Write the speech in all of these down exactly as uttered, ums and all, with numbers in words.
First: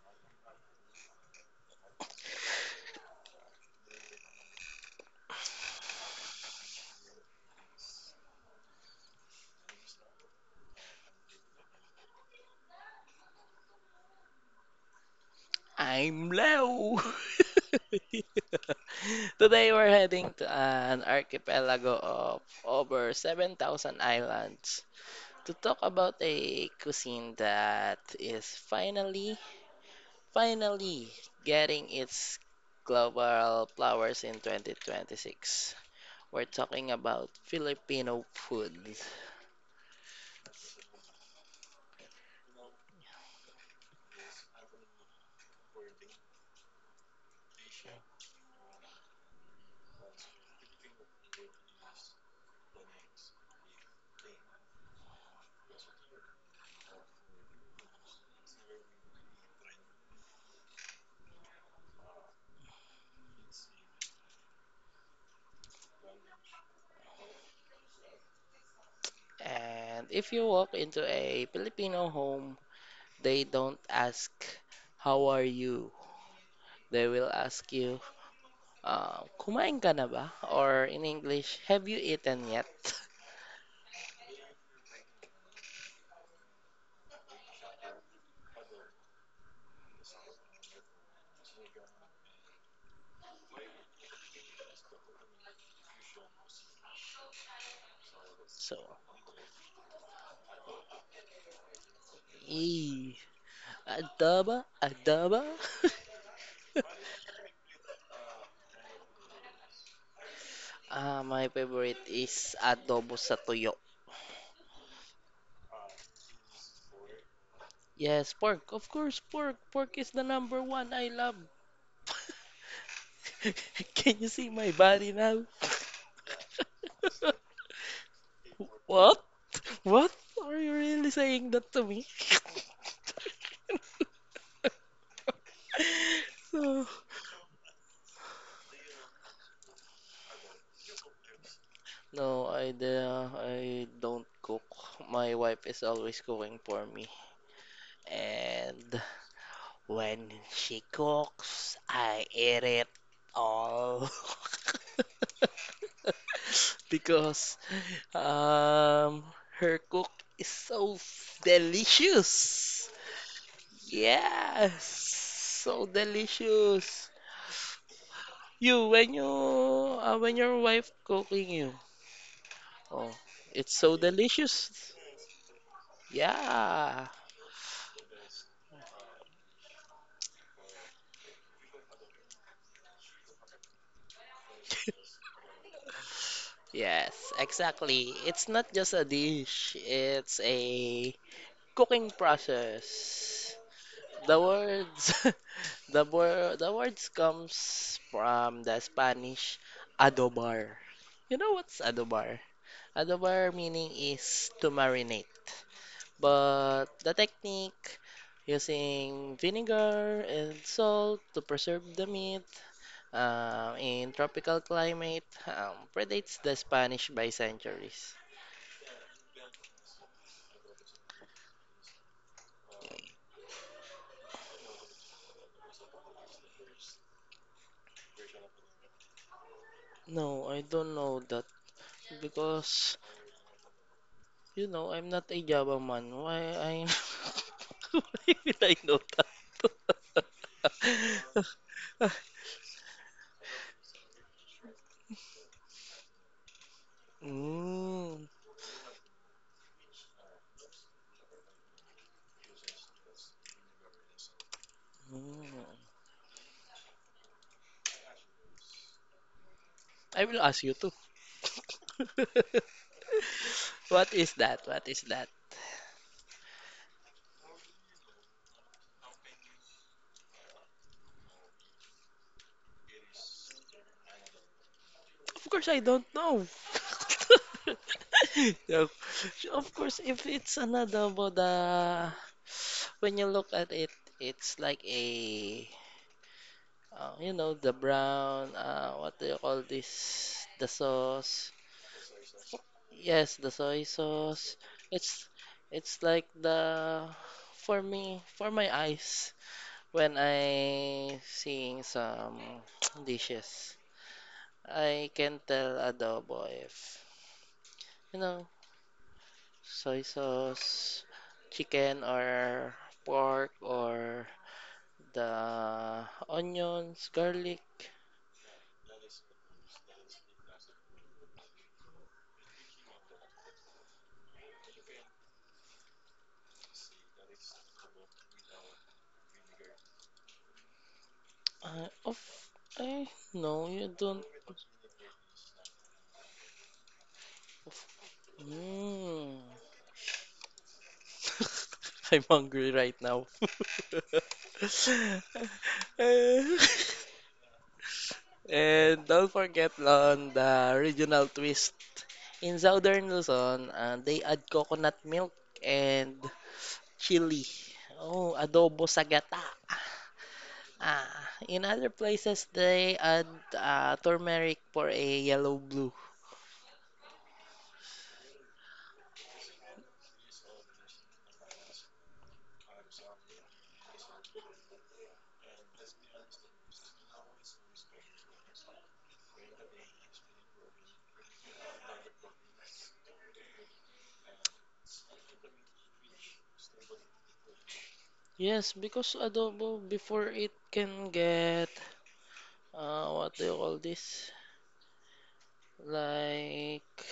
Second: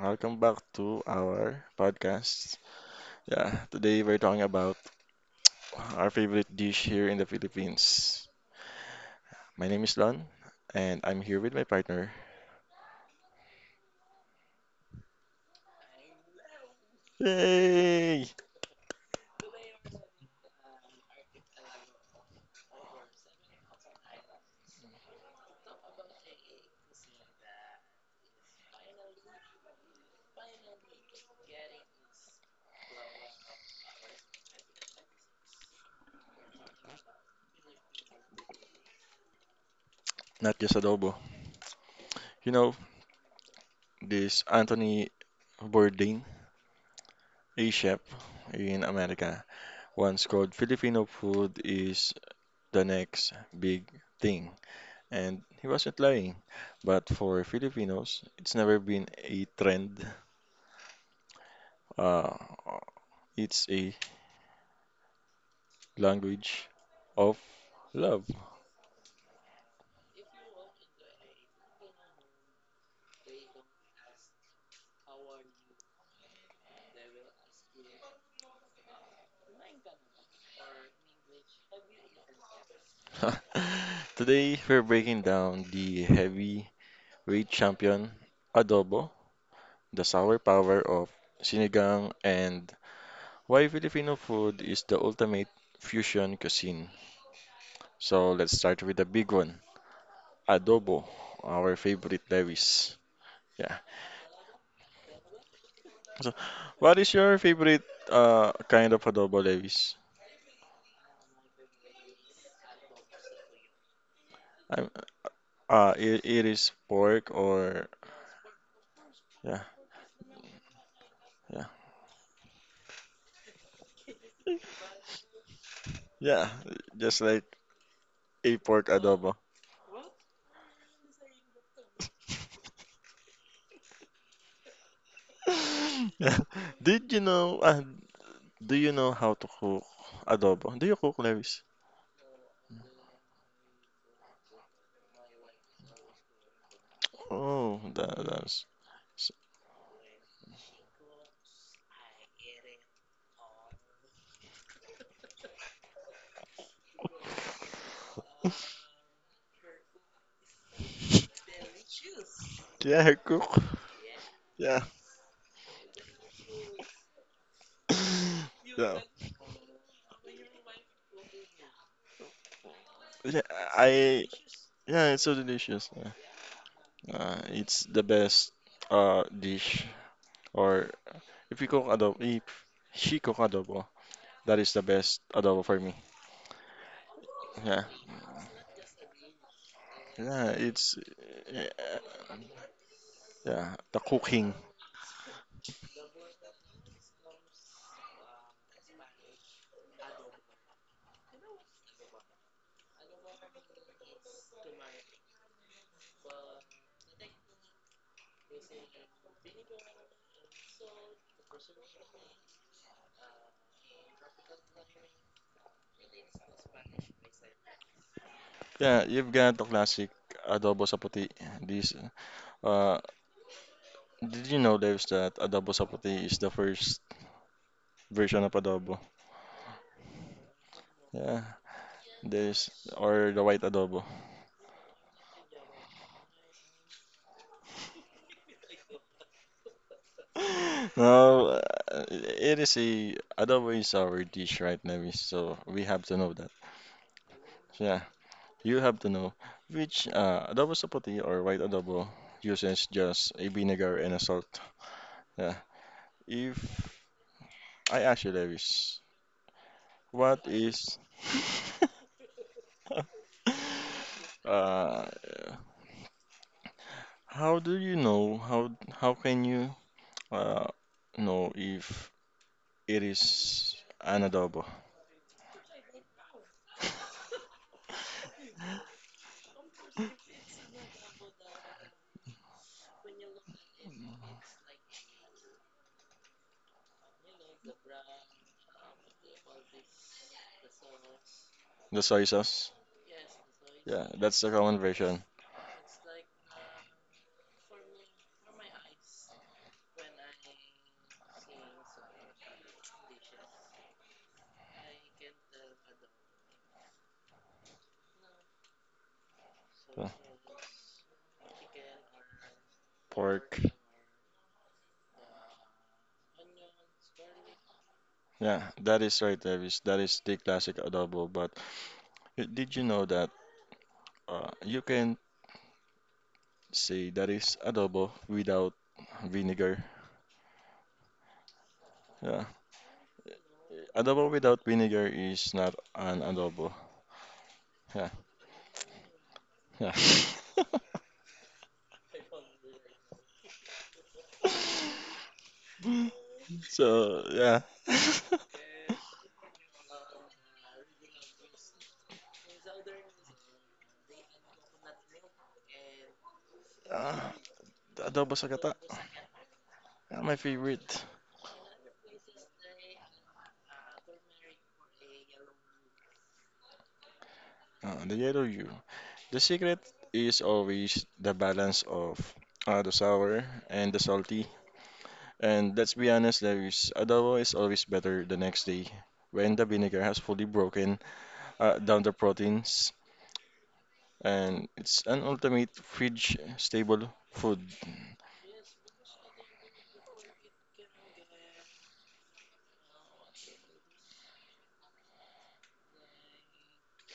Welcome back to our podcast. Yeah, today we're talking about our favorite dish here in the Philippines. My name is Don, and I'm here with my partner. I'm Leo. Yay! Today we're heading to an archipelago of over seven thousand islands to talk about a cuisine that is finally, finally getting its global flowers in twenty twenty-six. We're talking about Filipino food. Not just adobo. You know, this Anthony Bourdain, a chef in America, once called Filipino food is the next big thing. And he wasn't lying. But for Filipinos, it's never been a trend. Uh, it's a language of love. And if you walk into a Filipino home, they don't ask, "How are you?" They will ask you, Uh, kumain ka na ba? Or in English, have you eaten yet? Today, we're breaking down the heavyweight champion, adobo, the sour power of sinigang, and why Filipino food is the ultimate fusion cuisine. So, let's So, start with the big one, adobo, our favorite Lewis. ee, Yeah. adaba, adaba. So, what is your favorite uh, kind of adobo, Lewis? Ah, my favorite is adobo sa tuyo. I'm, uh, it, it is pork or Yes, pork. Of course, pork. yeah, Pork is the number one I love. yeah. Can you see my body now? Yeah, just like a pork What? adobo. What? Are you really saying that to me? Yeah. Did you know, uh, do you know how to cook adobo? Do you cook, Lewis? No, I, de- I don't cook. My wife is always cooking for me. Oh, that, that's, And when she cooks, I eat it all. Because um, her cook is so delicious. yeah, I cook. Yeah, Yes, so delicious. You, yeah, when you, uh, when your wife cooking you, oh, yeah, it's so I, delicious. yeah, it's so delicious. Yeah. Yeah. Uh, it's the best, uh, dish. Or if you cook adobo, if she cook adobo, that is the best adobo for me. Yes, Yeah, exactly. It's not just a dish, it's yeah, a it's, yeah, cooking process. yeah, the The cooking. words the word the words comes from the Spanish adobar. You know what's adobar? Adobar meaning is to marinate. But the technique using vinegar and salt to preserve the meat Um, in tropical climate, um, predates the Spanish by centuries. Yeah, you've got the classic adobo sa puti. This, uh, did you know there's that adobo sa puti is the first version of adobo? No, I don't know Yeah, that there's because or the white adobo. you know I'm not a Java man. Why I why will I know that? No, uh, it is a adobo is our dish right now, so we have to know that. So yeah, Mm, you have to know which uh, adobo sa puti or white adobo uses just a vinegar and a salt. Yeah, mm. if I ask you, Lewis, I will what ask you too. is What is that? What Uh, is that? how do you know? How how can you uh, know if it is an adobo? Of course, I don't know. No. Of course, if it's an adobo, the when you look at it, it's like a uh, you know the brown. Uh, what do you call this? The sauce. The soy sauce? Yes, the soy Yeah, that's the sauce. common version. It's it's like the for me for my eyes when I seeing some dishes. I can tell adobo if you know soy So, sauce, chicken or pork pork. or the onions, garlic. Yeah, that is right, Davis. That is the classic adobo. But y- did you know that uh, you can say that is adobo without vinegar? Uh, of Yeah, I no, you don't. adobo without vinegar is not an adobo. Yeah, Mm. yeah. I'm hungry right now. Eh, So, yeah. And don't forget on the regional twist. In Southern Luzon, uh, they add coconut milk and Ah, chili. adobo Oh, sa gata. adobo sa gata. Ah, my favorite. Ah, in other places they add uh, turmeric for a yellow blue. Ah, the yellow you. The secret is always the balance of uh, the sour and the salty. And let's be honest, there is adobo is always better the next day when the vinegar has fully broken uh, down the proteins. And it's an ultimate fridge stable food. Yes, because adobo before it can get uh, what do you call this? Like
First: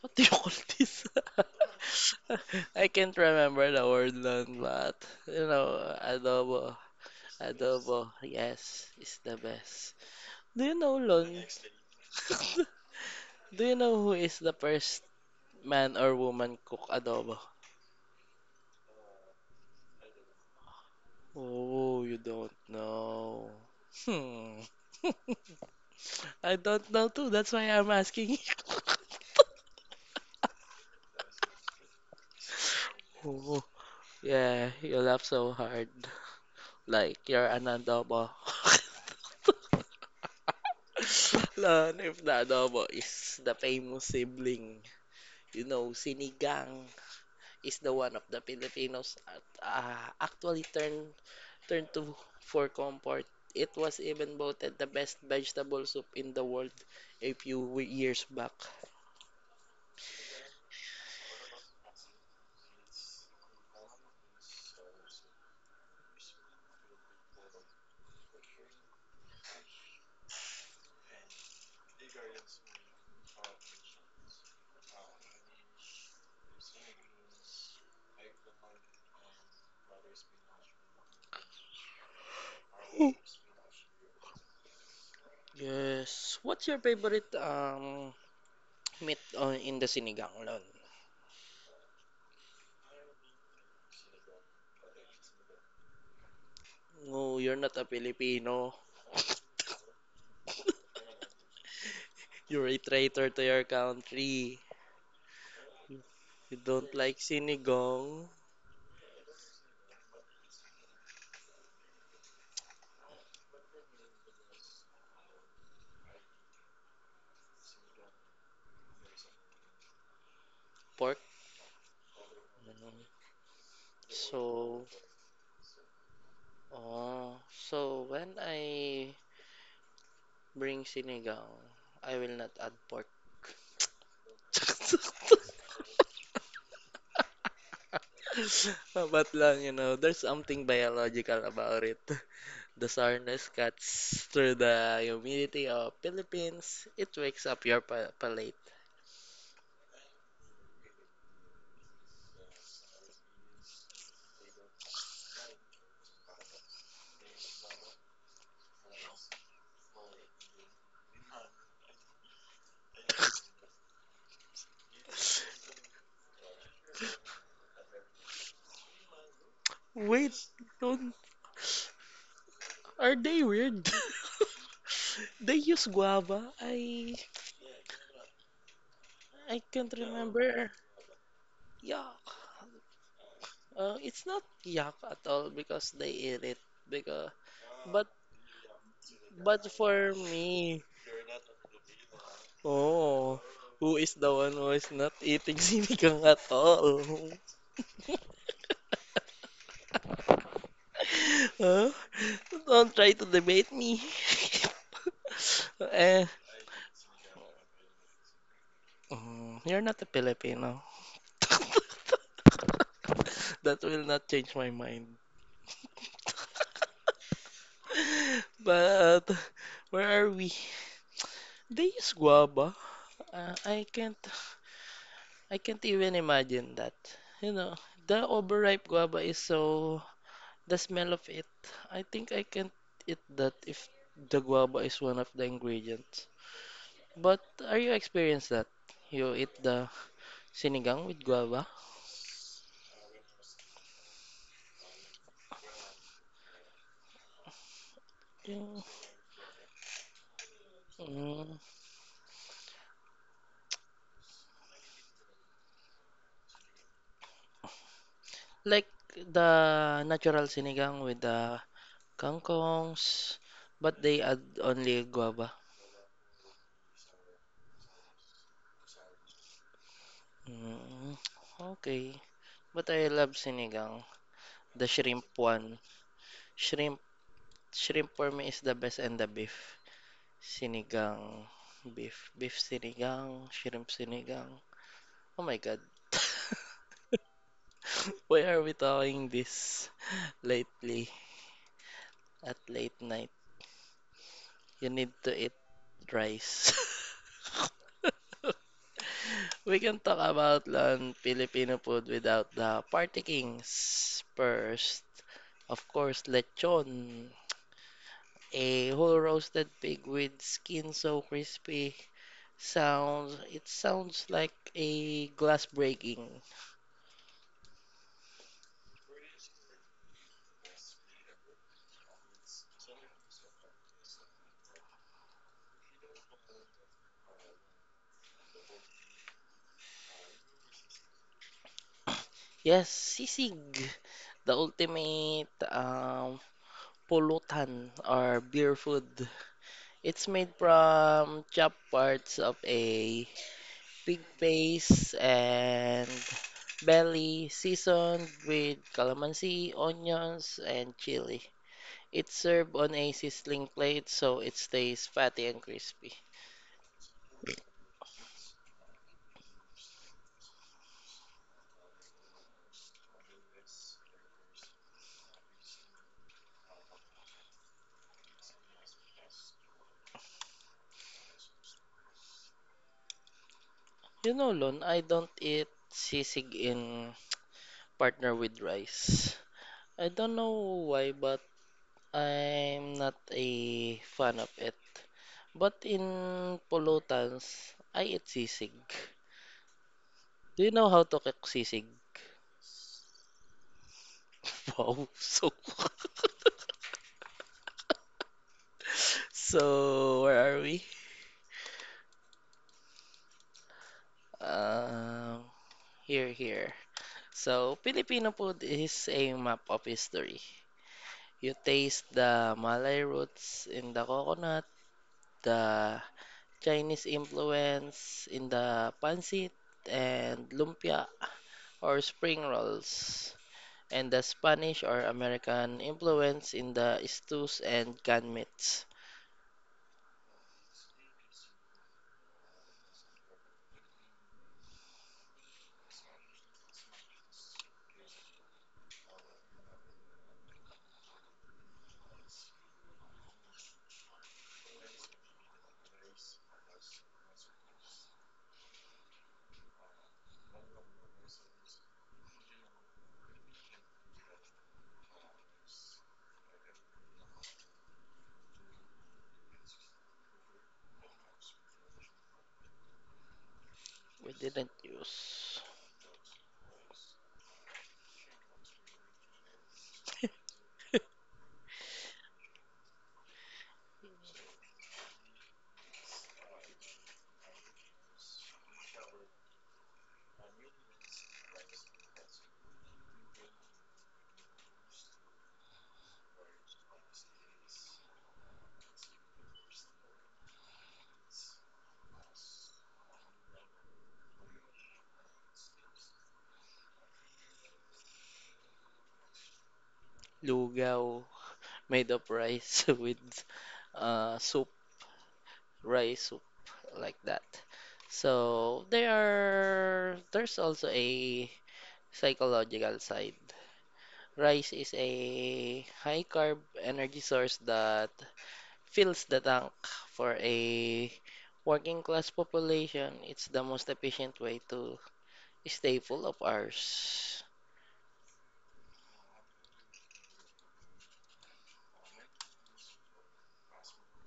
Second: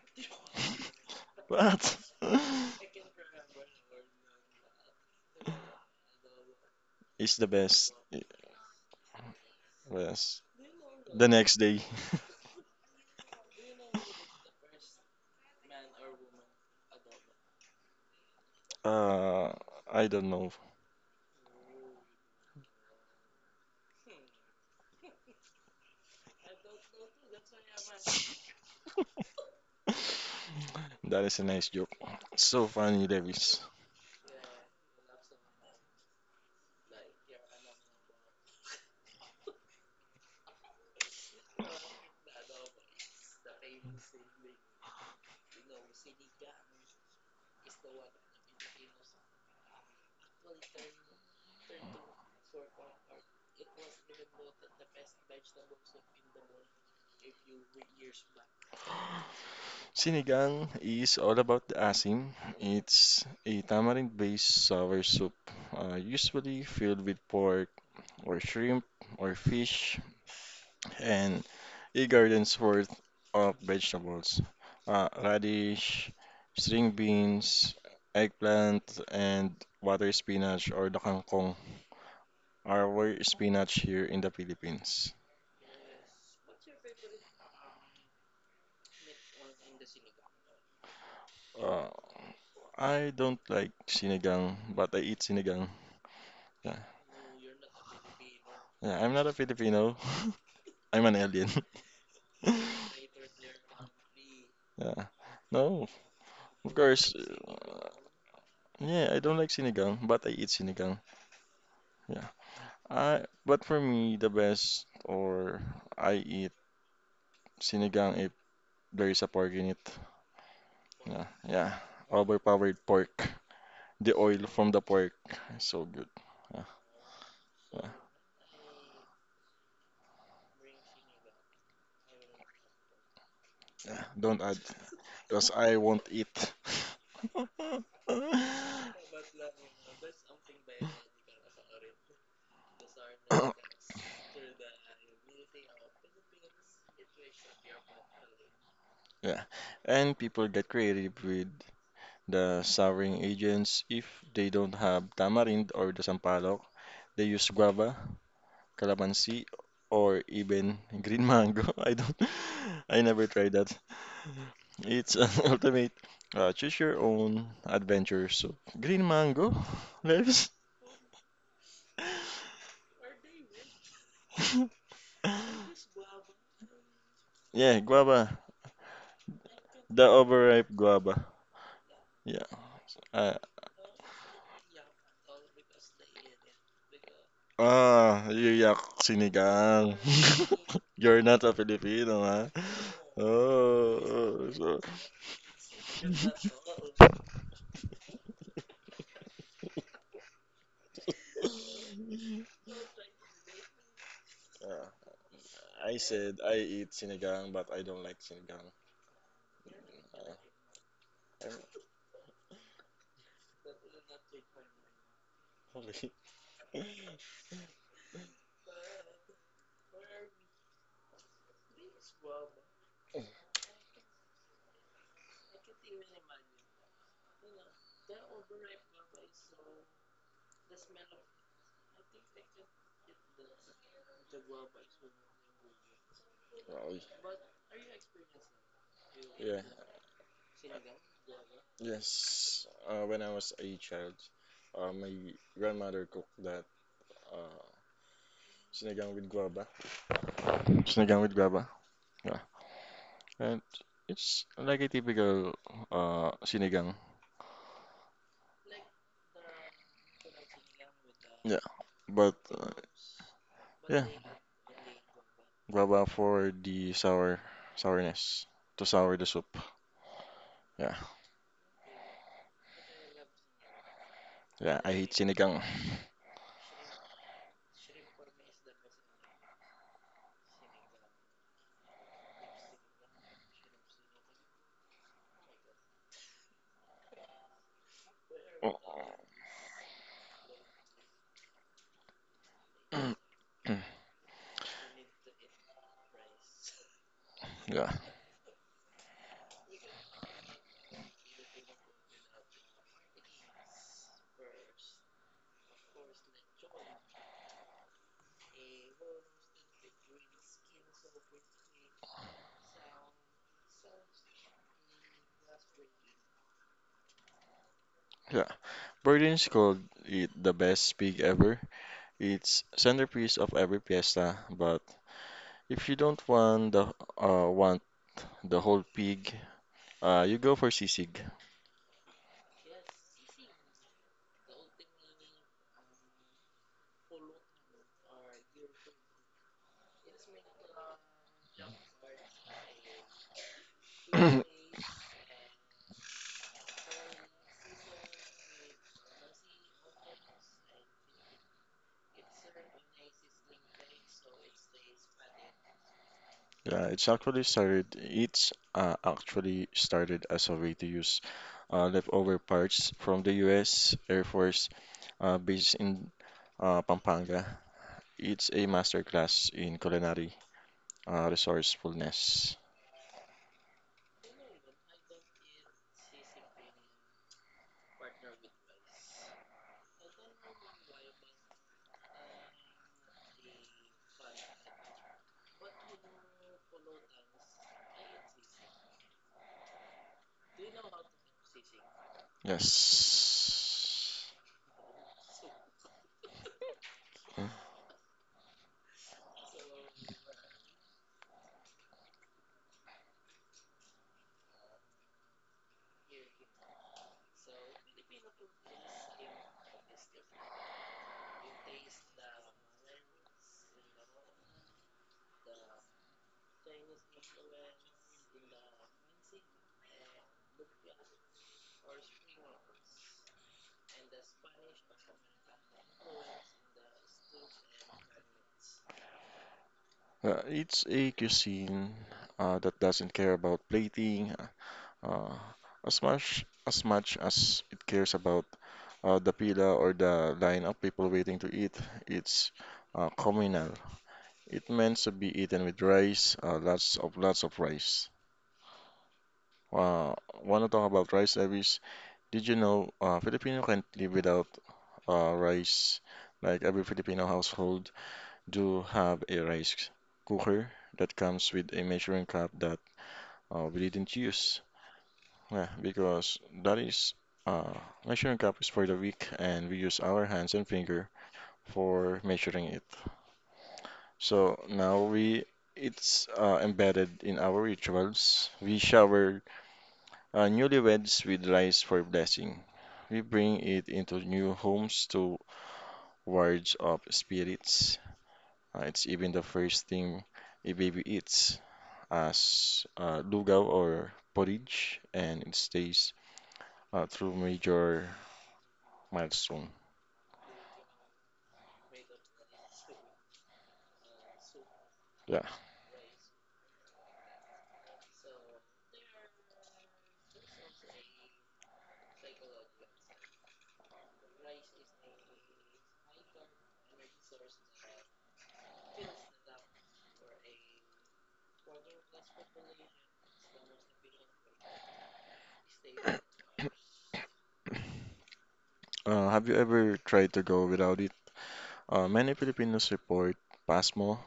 what do you call this? But I can't remember the word on that. You know, adobo. it's the best. Adobo, yes, is the best. Yes. Do you know The Lon? next day. Do you know who is the first man or woman cook adobo? Uh, I don't know. Oh, you don't know. Hmm. I don't know too. That's why I'm asking you. That is a nice joke. So funny, Oh, Davis. yeah, you laugh so hard. Like you're an adobo. Lon, if the adobo is the famous sibling, you know, sinigang is the one of the Filipinos at, uh, actually turned turned to for comfort. It was even voted the best vegetable soup in the world a few we- years back. Sinigang is all about the asim. It's a tamarind-based sour soup, uh, usually filled with pork or shrimp or fish, and a garden's worth of vegetables, uh, radish, string beans, eggplant, and water spinach or the kangkong, our spinach here in the Philippines. Yes. What's your favorite um meat on in the sinigang, Lon? Uh, I don't like sinigang, but I eat sinigang. Yeah, No, you're not a Filipino. yeah, I'm not a Filipino. I'm an alien. You're a traitor to your country. Yeah. No, You of don't course. like uh, sinigang, Yeah, I don't like sinigang, but I eat sinigang. Yeah. I But for me, the best, or I eat sinigang if there is a pork in it. pork. Yeah. Yeah. Overpowered Ganun. pork. The oil from the So, pork is so good. Yeah. oh, Yeah. so when I bring sinigang, I will not add pork. Yeah. Don't add because I won't eat. But lang, you know, there's something biological about it. The sourness cuts through the humidity of Philippines. It wakes up your pa- palate. Yeah. And people get creative with the souring agents, if they don't have tamarind or the sampalok, they use guava, calamansi, or even green mango. I don't, I never tried that. It's an ultimate uh, choose your own adventure. So, green mango, Wait, lives. don't, are they weird? They use guava. I Yeah, guava. I can't The remember. overripe guava. Yeah, Yeah. Uh, uh, it's not yak at all because they eat it. Because but ah, you yak but sinigang. for me, You're not a Filipino, huh? oh, who Oh, oh, is the one oh, who so. is not eating sinigang at all? Huh? Don't try to debate me. Uh, I eh, said I eat sinigang, but I don't like sinigang. mm, you're not a Uh, Filipino. I'm That will not change my mind. sorry. But where are we? They use guava. Uh, I can't I can't even imagine that. You know, the overripe guava is so the smell of it. I think I can't eat that if the guava is one of the ingredients. Sorry. But are you experienced that? You eat Yeah. the sinigang with guava? Yes. Uh, when I was a child, uh, my grandmother cooked that uh, Yung- sinigang with guava. Sinigang with Mm, guava. Yeah. And it's like a typical uh, sinigang. like the natural sinigang with the Yeah. But uh, kangkongs, but yeah, they add only guava. guava for the sour sourness to sour the soup. Yeah. Mm, okay. But I love sinigang. Yeah. The I hate shrimp sinigang. one. Shrimp, shrimp for me is the best and the beef. Sinigang, beef, beef sinigang, shrimp sinigang. Oh my God. Why are we talking this lately at late Mm, night? mm, You need to eat rice. yeah, We can talk about on Filipino food without the party kings. First, of course, lechon. A whole roasted pig with skin so crispy. Sounds, it sounds like a glass breaking. yeah. Berlin's called it the best pig ever. It's centerpiece of every fiesta, but if you don't want the uh, want the whole pig, uh, you go for sisig. Yes, sisig. The ultimate um, pulutan or beer food. It's made from chopped parts of a pig face and belly, seasoned with calamansi, onions, and chili. It's served on a sizzling plate so it stays fatty and crispy. Yeah, it's actually started. It's uh, actually started as a way to use uh, leftover parts from the U S. Air Force uh, based in uh, Pampanga. It's a masterclass in culinary uh, resourcefulness. You know, Lon, I don't eat sisig in partner with rice. I don't know why, but I'm not a fan of it. But in Polotans, I eat sisig. Do you know how to cook sisig? Yes. Wow, so so, where are we? Um, here, here. So, Filipino food is a map of history. You taste the Malay roots in the coconut, the Chinese influence in the pancit, and lumpia or spring rolls. And the Spanish or American influence in the stews and canned meats. Uh, it's a cuisine uh, that doesn't care about plating uh, as much as much as it cares about uh, the pila or the line of people waiting to eat. It's uh, communal. It meant to be eaten with rice, uh, lots of lots of rice. Uh, want to talk about rice, Evis? Did you know uh, Filipino can't live without uh, rice? Like every Filipino household do have a rice cooker that comes with a measuring cup that uh, we didn't We use. didn't use Yeah, because that is uh, measuring cup is for the weak, and we use our hands and finger for measuring it. So now we it's uh, embedded in our rituals. We shower uh, newlyweds with rice for blessing. We bring it into new homes to wards of spirits. Uh, it's even the first thing a baby eats as uh, lugaw or porridge, and it stays uh, through major milestone. lugaw made of rice with uh, soup, Yeah. rice soup like that. So there are there's also a psychological side. Rice is a high carb energy source that fills the tank for a working class population. It's the most efficient way to staple of ours. Uh, have you ever tried to go without it? Uh, many Filipinos report PASMO,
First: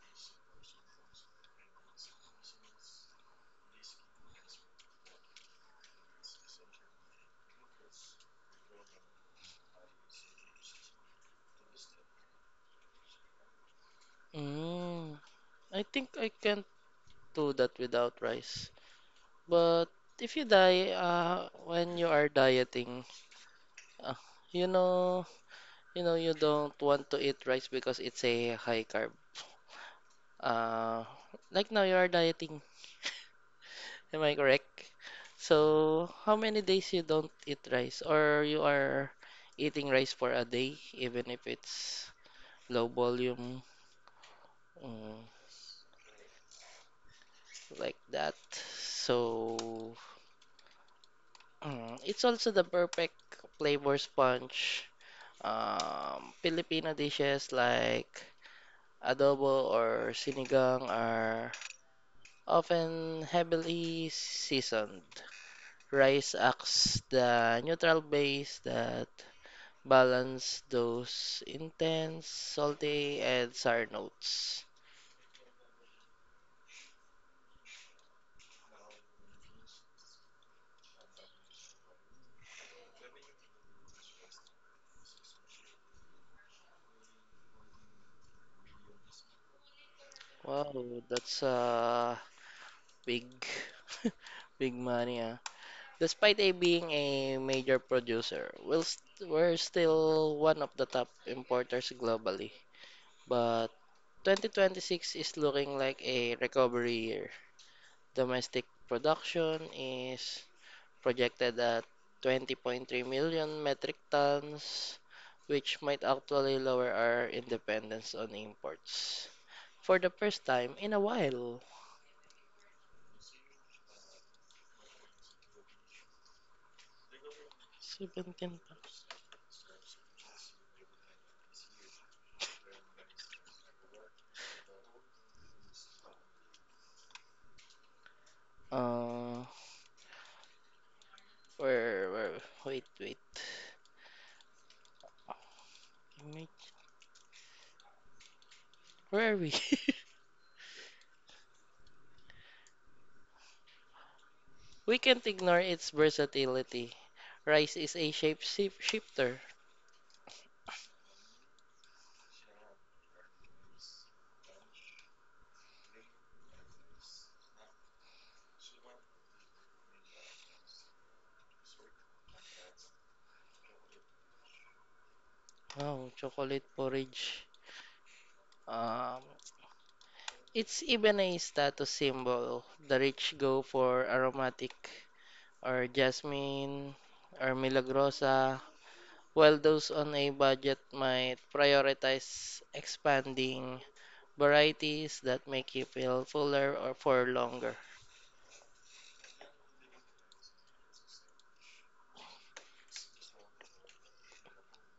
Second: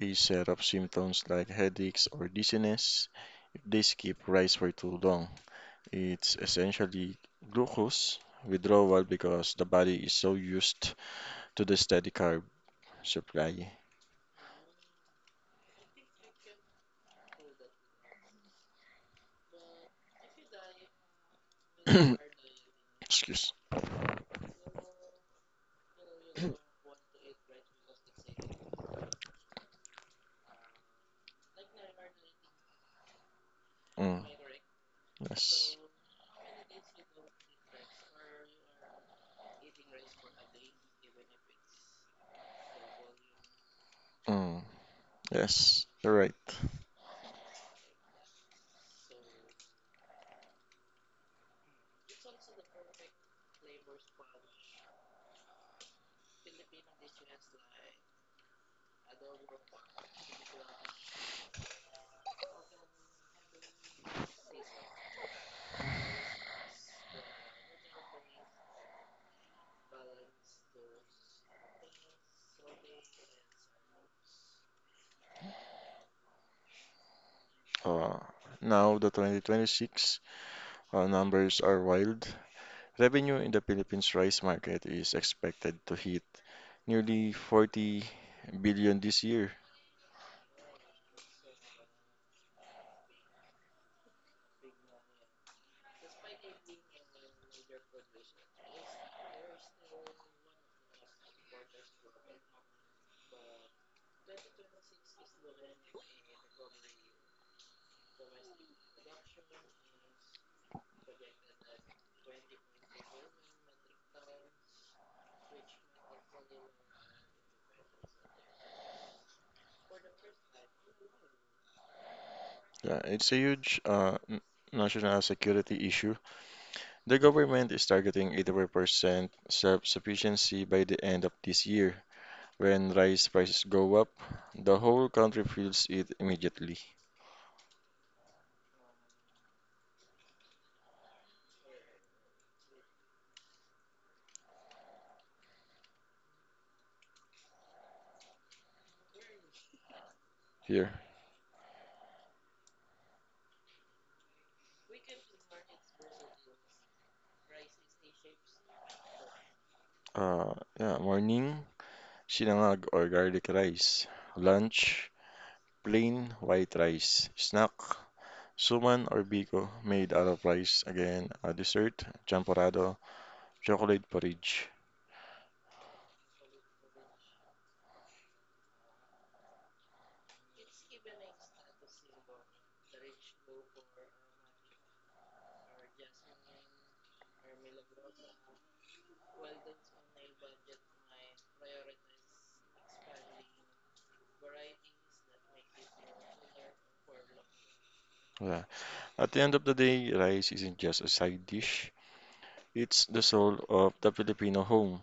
a set of symptoms like headaches or dizziness if they skip rice for too long. It's essentially glucose withdrawal because the body is so used to the steady carb supply. Mm, I think I can't do that without rice. But if you die, uh, when you are dieting, Excuse. uh, you know, you know, you don't want to eat rice because it's a high carb. Uh, like now you are dieting. Am Mm. I correct? Yes. So, how many days you don't eat rice or you are eating rice for a day, even if it's low volume? Mm. Mm, Yes, you're right. like that. So, mm, it's also the perfect flavor sponge. Um, Filipino dishes like adobo or sinigang are often heavily seasoned. Rice acts the neutral base that balance those intense, salty, and sour notes. Uh, Now, the twenty twenty-six uh, numbers are wild. Revenue in the Philippines rice market is expected to hit nearly forty billion this year. Wow, that's a big, big money, ah. Despite a being a major producer, we'll st- we're still one of the top importers globally. But twenty twenty-six is looking like a recovery year. Domestic production is projected at twenty point three million metric tons, which might actually lower our independence on imports. For the first time in a while. Yeah, it's a huge uh, n- national security issue. The government is targeting seventeen. eighty-five percent self-sufficiency by the end of this year. When rice prices go up, the whole country feels it immediately. Uh, where, where, wait, wait. Where are we? Here, We can't ignore its versatility. Rice is a shape shif- shifter. uh, yeah, morning, sinangag or garlic rice. Lunch, plain white rice, snack, suman or biko made out of rice. Again, a dessert, champorado, chocolate porridge. Wow, chocolate porridge. Um, it's even a status symbol. The rich go for aromatic or jasmine or milagrosa, while those on a budget might prioritize expanding varieties that make you feel fuller or for longer. Yeah. At the end of the day, rice isn't just a side dish. It's the soul of the Filipino home.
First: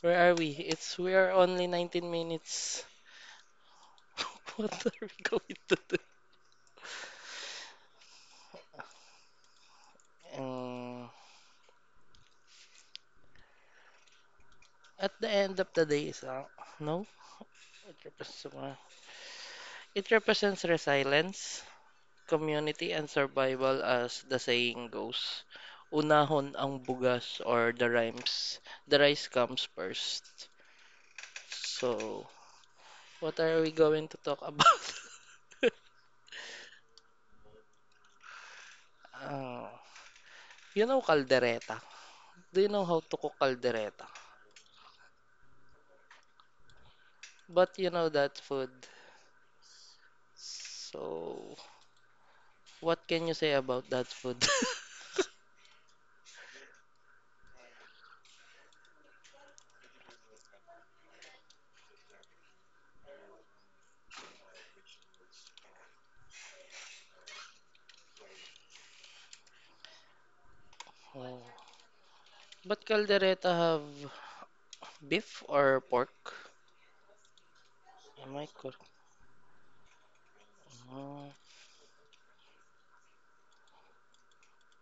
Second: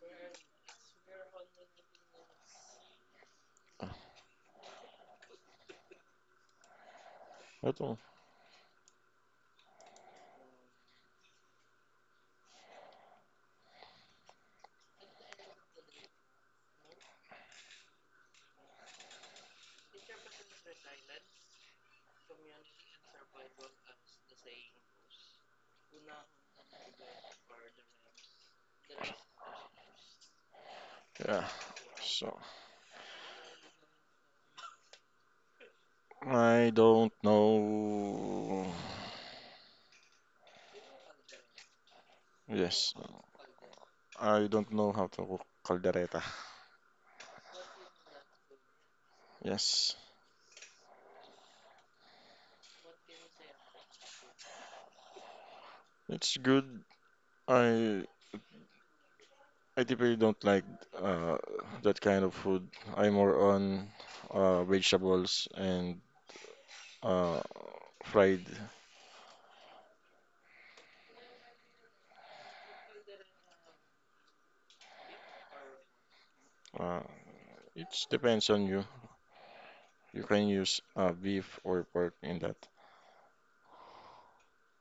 Where are we? It's we are only nineteen minutes. What are we going to do? Ito. Um, At the end of the day, so, no, it represents, uh, it represents resilience, community, and survival as the saying goes. Unahon ang bugas or the rhymes. The rice comes first. Yeah. So, So, what are we going to talk about? I don't know. Uh, you know caldereta. Do you know Yes. how to cook caldereta? I don't know how to cook caldereta. But you know that food. Yes. So, what can you say about that food? It's good. I I typically don't like uh, that kind of food. I'm more on uh, vegetables and uh, fried. Oh. But caldereta have beef or pork? Uh, it Am I depends on you. correct? You can use uh, No. beef or pork in that.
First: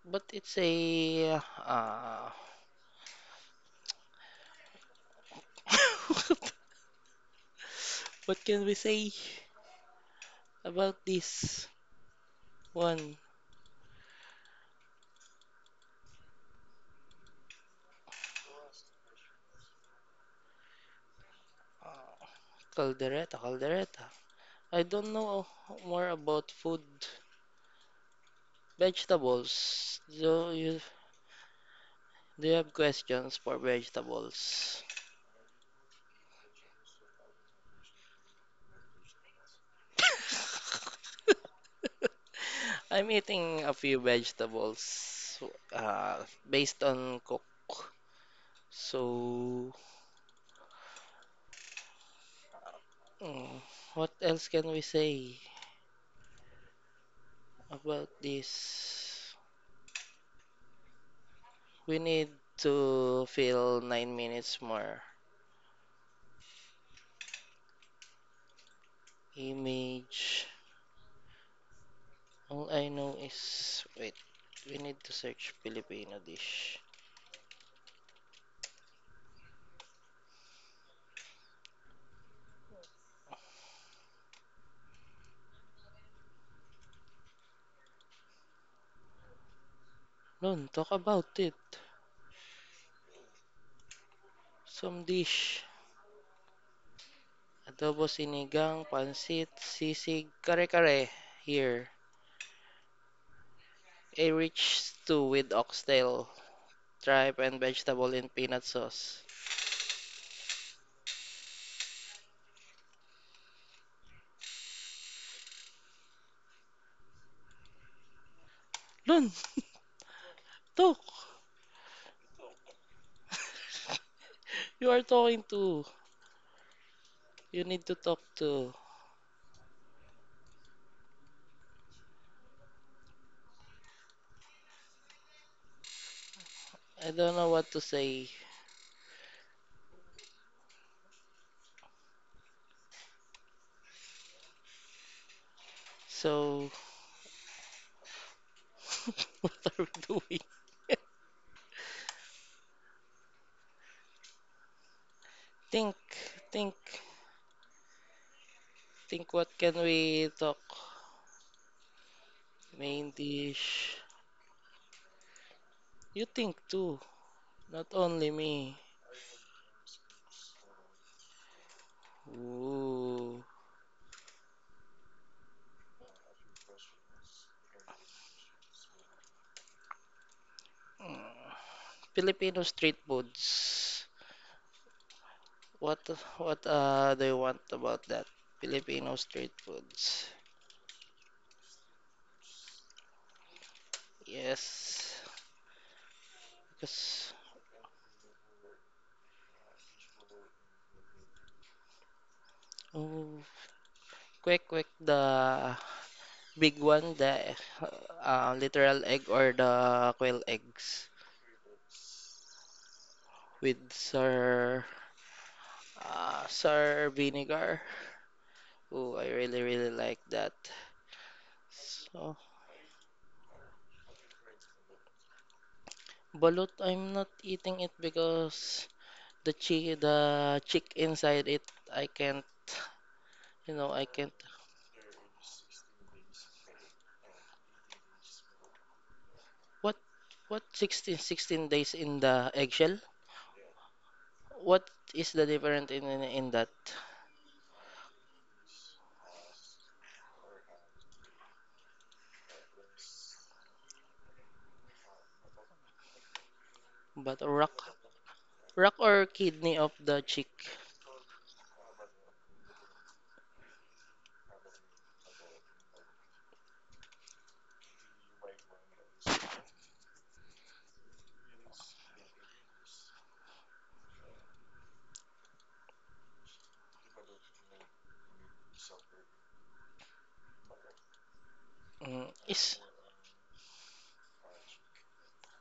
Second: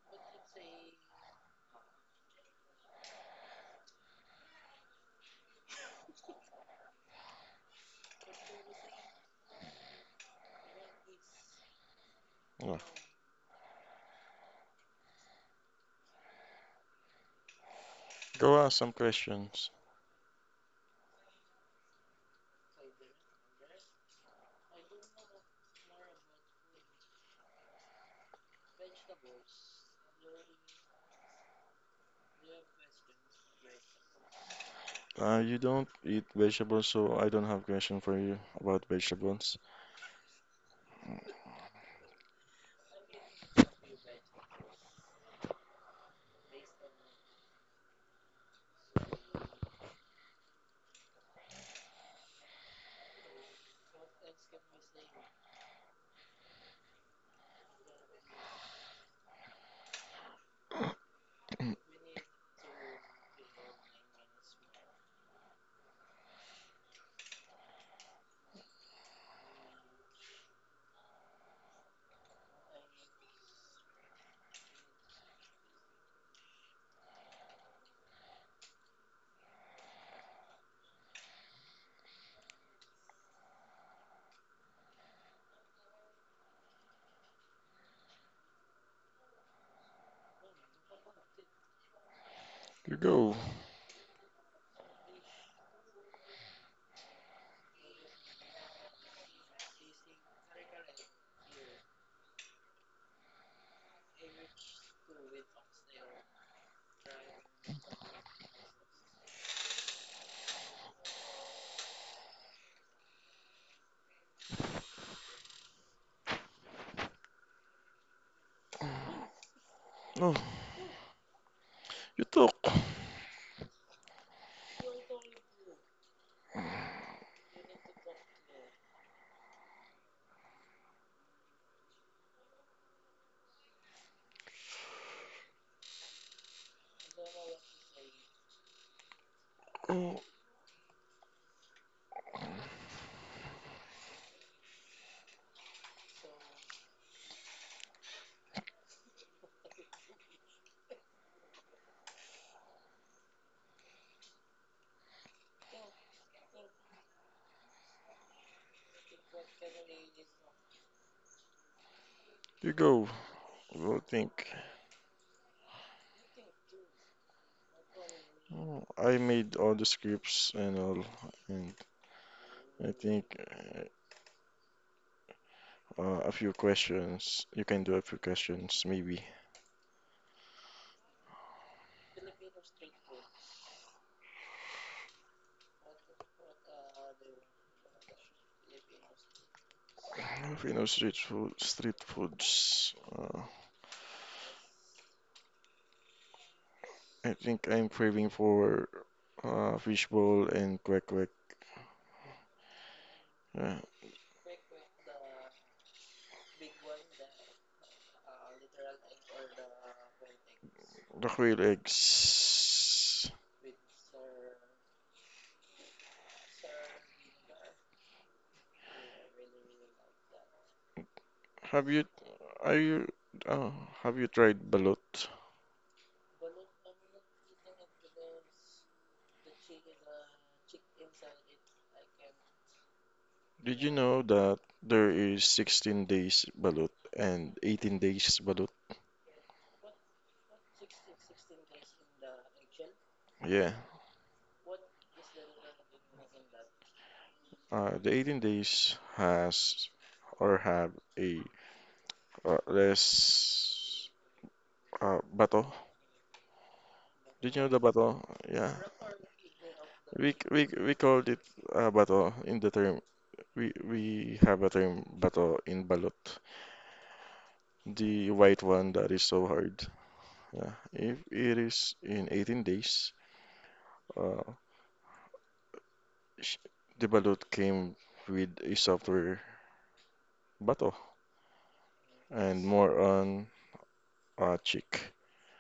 But it's a uh what can we say about this Yeah. one? Go ask some questions. Uh, caldereta, caldereta. I don't know more about food. Vegetables. Do you do you have questions for vegetables? Uh, you don't eat vegetables, so I don't have question for you about vegetables. I'm eating a few vegetables uh, based on cook. So mm, what else can we say about this? We need to fill nine minutes more. Image. All I know is wait, we need to search Filipino dish. Noon, talk about it. You go. Some dish. Adobo sinigang, pansit, sisig, kare-kare. Here. A rich stew with oxtail, tripe, and vegetable in peanut sauce. Noon, No, talk! you talk. You are talking to. You need to talk to. I don't know what to say. Oh, So, what are we doing? Think, think, think what can we talk? you go. Main dish. We'll think. You think too, not only me. Oh, I made all the scripts and all, and I think. Ooh. Uh, a few questions. You can do a few questions, maybe. Mm. Filipino street foods. What what uh do you want about that? Filipino street foods. You know, street food, street foods. Uh, Yes. I Because think I'm craving for uh, fishbowl and kwek kwek. oh, Yeah. quick quick the big one, the uh, literal egg or the quail eggs The quail eggs. with sir uh, sir vinegar. Oh, I really really like that. Have you So, are you uh, have you tried balut? balut, I'm not eating it because the chi the chick inside it, I can't, you Did know, you I know can't. that there is sixteen days balut and eighteen days balut? What what sixteen, sixteen days in the eggshell? Yeah. What is the difference in in, in that? Uh, the eighteen days has or have a Uh, there's uh, bato. But Did you know the rock bato? Yeah. rock or kidney of the We c- chick we c- we called it uh, bato in the term. We we have a term bato in balot. The white one that is so hard. Yeah. If it is in eighteen days, uh, sh- the balut came with a software bato mm, and is. more on uh, cheek.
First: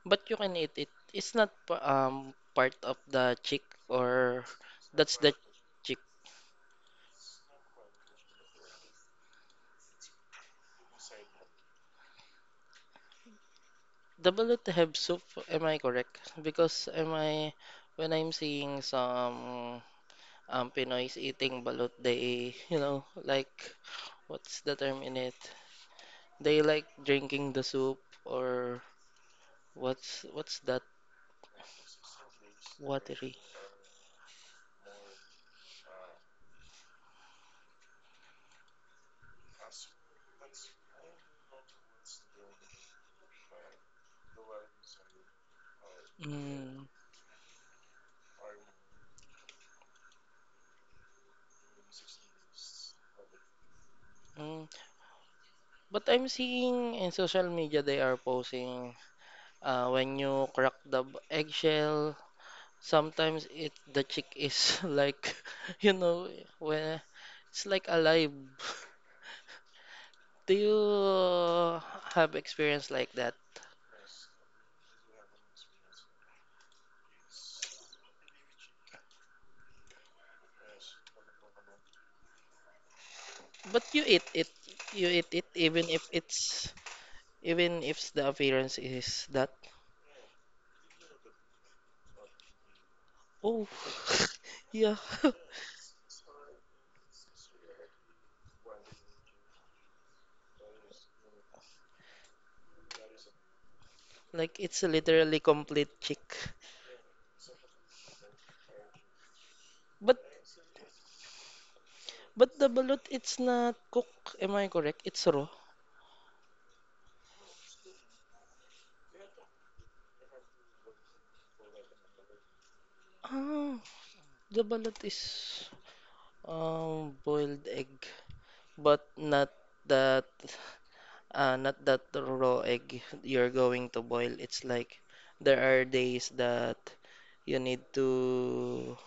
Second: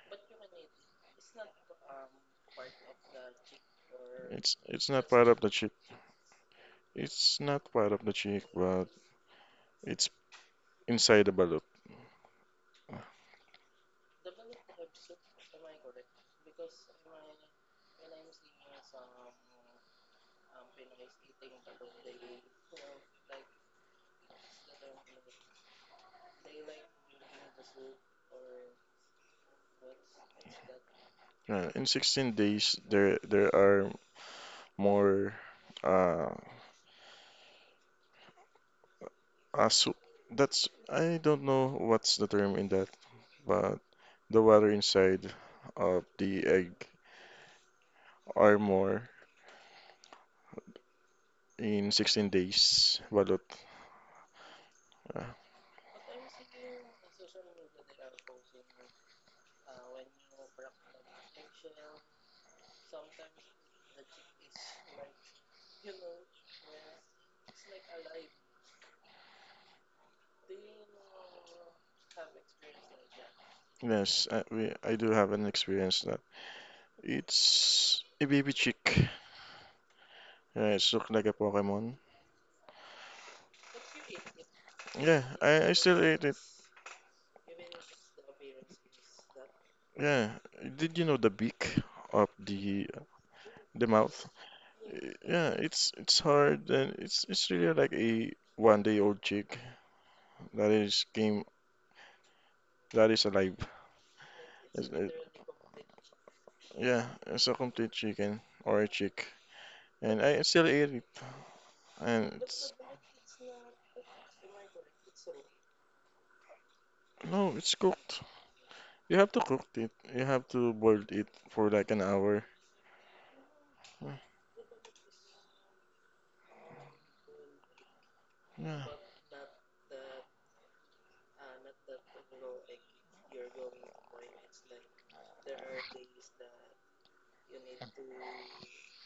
But you can eat it. It's not pa- um part of the chick or It's it's not that's part the of the cheek. chick. It's not part of the cheek, but it's inside the balut. The bullet have soup, am I correct? Because am I when I'm seeing some um Pinoy's eating balut, they you know like what's the term in it? They like drinking the soup or what's what's that Uh, in sixteen days, there watery? there are more uh, asu that's I don't know what's the term in that, but the water inside of the egg Mm, are more in sixteen days. Balot. mm. Uh, But I'm seeing in social media they are posting uh, when you crack the b- eggshell, sometimes it the chick is like, you know, when it's like alive. Do you have experience like that? yes, I, we, I do have an experience that it's a baby chick. Yeah, it's look like a Pokemon. But you eat it, you Yeah, eat it I, I even still if ate it. it's even if the appearance is that. Yeah, did you know the beak of the Oh, the mouth? yeah, Yeah, it's it's hard and it's it's really like a one day old chick that is game that is alive. like it's It's- it- literally complete chick. yeah, it's a complete chicken or a chick, But and I still eat it. And but the it's balut, it's not cooked. Am I correct? It's raw. no, it's cooked. You have to cook it. You have to boil it for like an hour. Ah, the balut is. Um, boiled egg, Yeah, but not that uh not that raw egg you're going to boil. It's like there are days that you need to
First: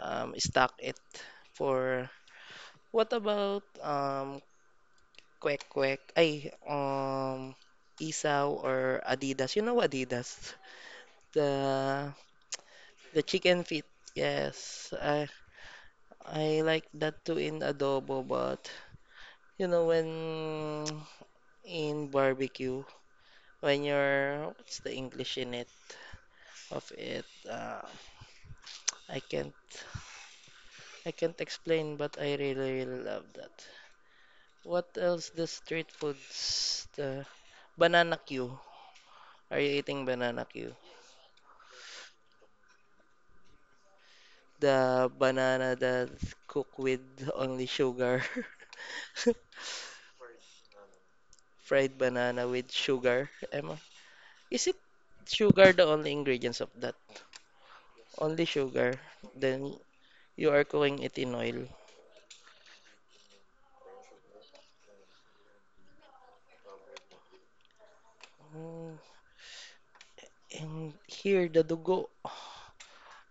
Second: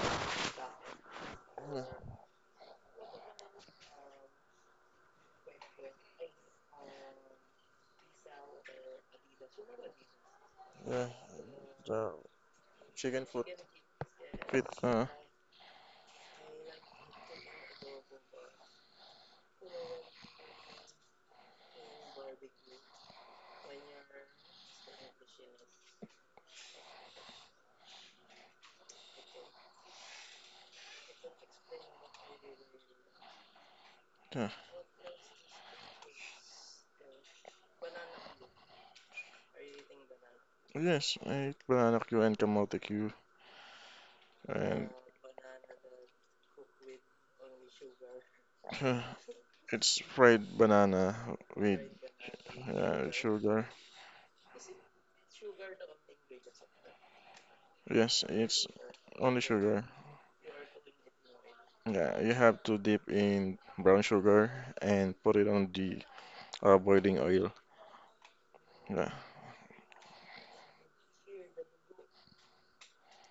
um stock it for what about um kwek kwek ay um isaw or Adidas. You know Adidas? yeah, The the the chicken foot chicken feet. Yes. with uh I I like that too in adobo, but you know when in barbecue when you're what's the English in it of it uh, I can't I can't explain but I really really love that yeah. what else the street foods the banana Q are you eating banana Q Yes, I eat banana queue and kamote queue and the banana that's cooked with only sugar It's fried banana with fried banana with uh, sugar sugar. Emma is it sugar the only ingredients of that Yes, only it's sugar only then sugar. you are cooking it in oil Yeah, you have to dip in brown sugar and put it on the uh, boiling oil. mm, Yeah, and here, the dugo.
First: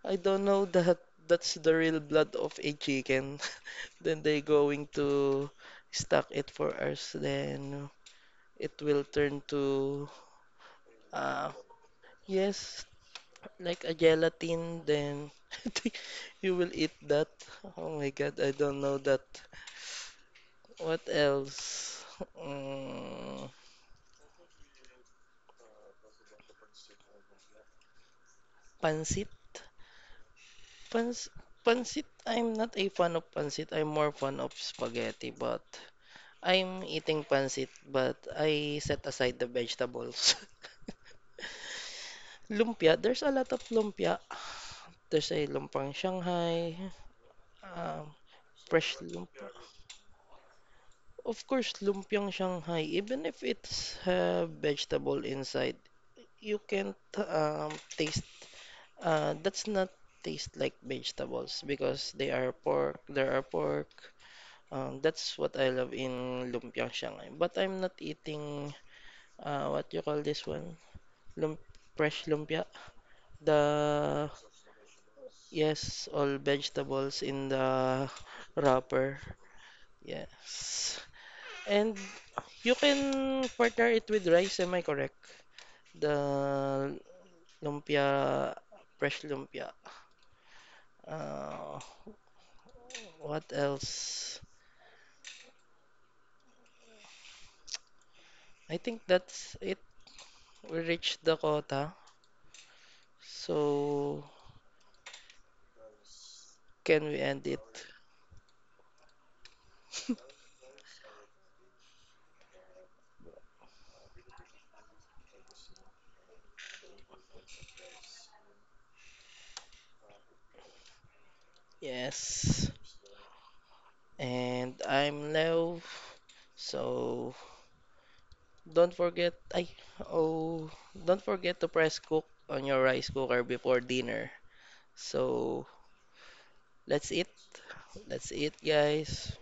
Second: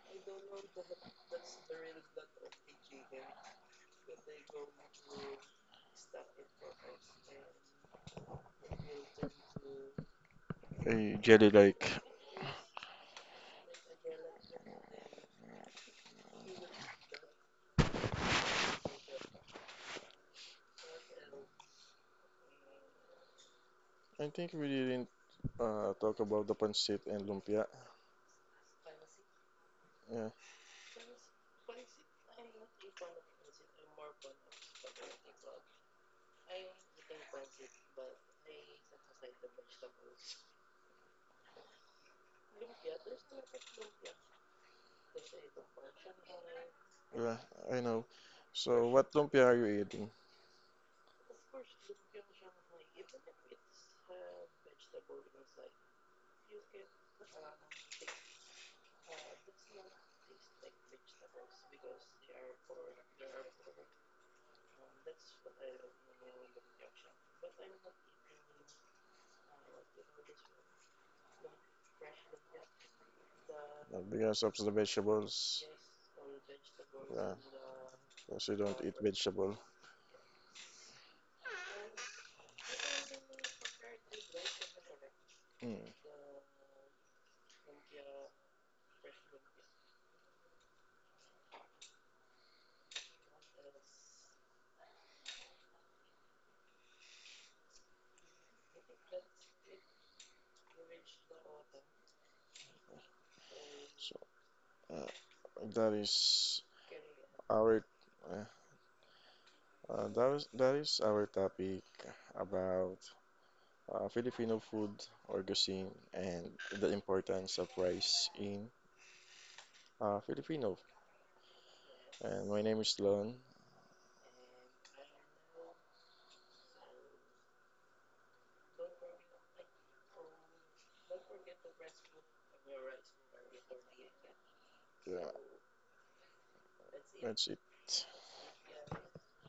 I don't know that that's the real blood of a chicken. Then they going to stack it for us. Then it will turn to, a jelly uh, like. yes, like a gelatin. Then I think you will eat that. Oh my God, I don't know that. What else? Mm, I think we didn't uh, talk about the pancit and lumpia. pansit? Yeah, Pans pansit? I'm not a fan of pansit. I'm more fan of spaghetti, but. I'm eating pancit, but I set aside the vegetables. Lumpia, there's a lot of lumpia. There's a lumpang Shanghai, yeah, I know. um, So fresh what lumpia lumpia. are you eating? Of course, lumpiang Shanghai, even if it's uh, vegetable inside, you can't um, taste. Uh, that's not taste like vegetables because they are pork. There are pork. Um, that's what I love in lumpiang Shanghai. But I'm not eating. Uh, what you call this one? Lump, fresh lumpia. Uh, The Because of the vegetables. yes, all vegetables Yeah, in the because you don't eat wrapper. vegetable. Yes. And you can partner it with rice, am I correct? Mm, The lumpia, fresh lumpia. Uh, what else? I think that's it. We reached the quota. so So, uh, that is. can we end it? Our uh, uh, that is that is our topic about uh, Filipino food or cuisine and the importance of rice in uh, Filipino. And my Yes. name is Lon. And I'm Leo. So, don't forget, ay, oh, don't forget to press cook on your rice cooker before dinner. Yeah, So, let's eat. that's it. Let's eat, guys.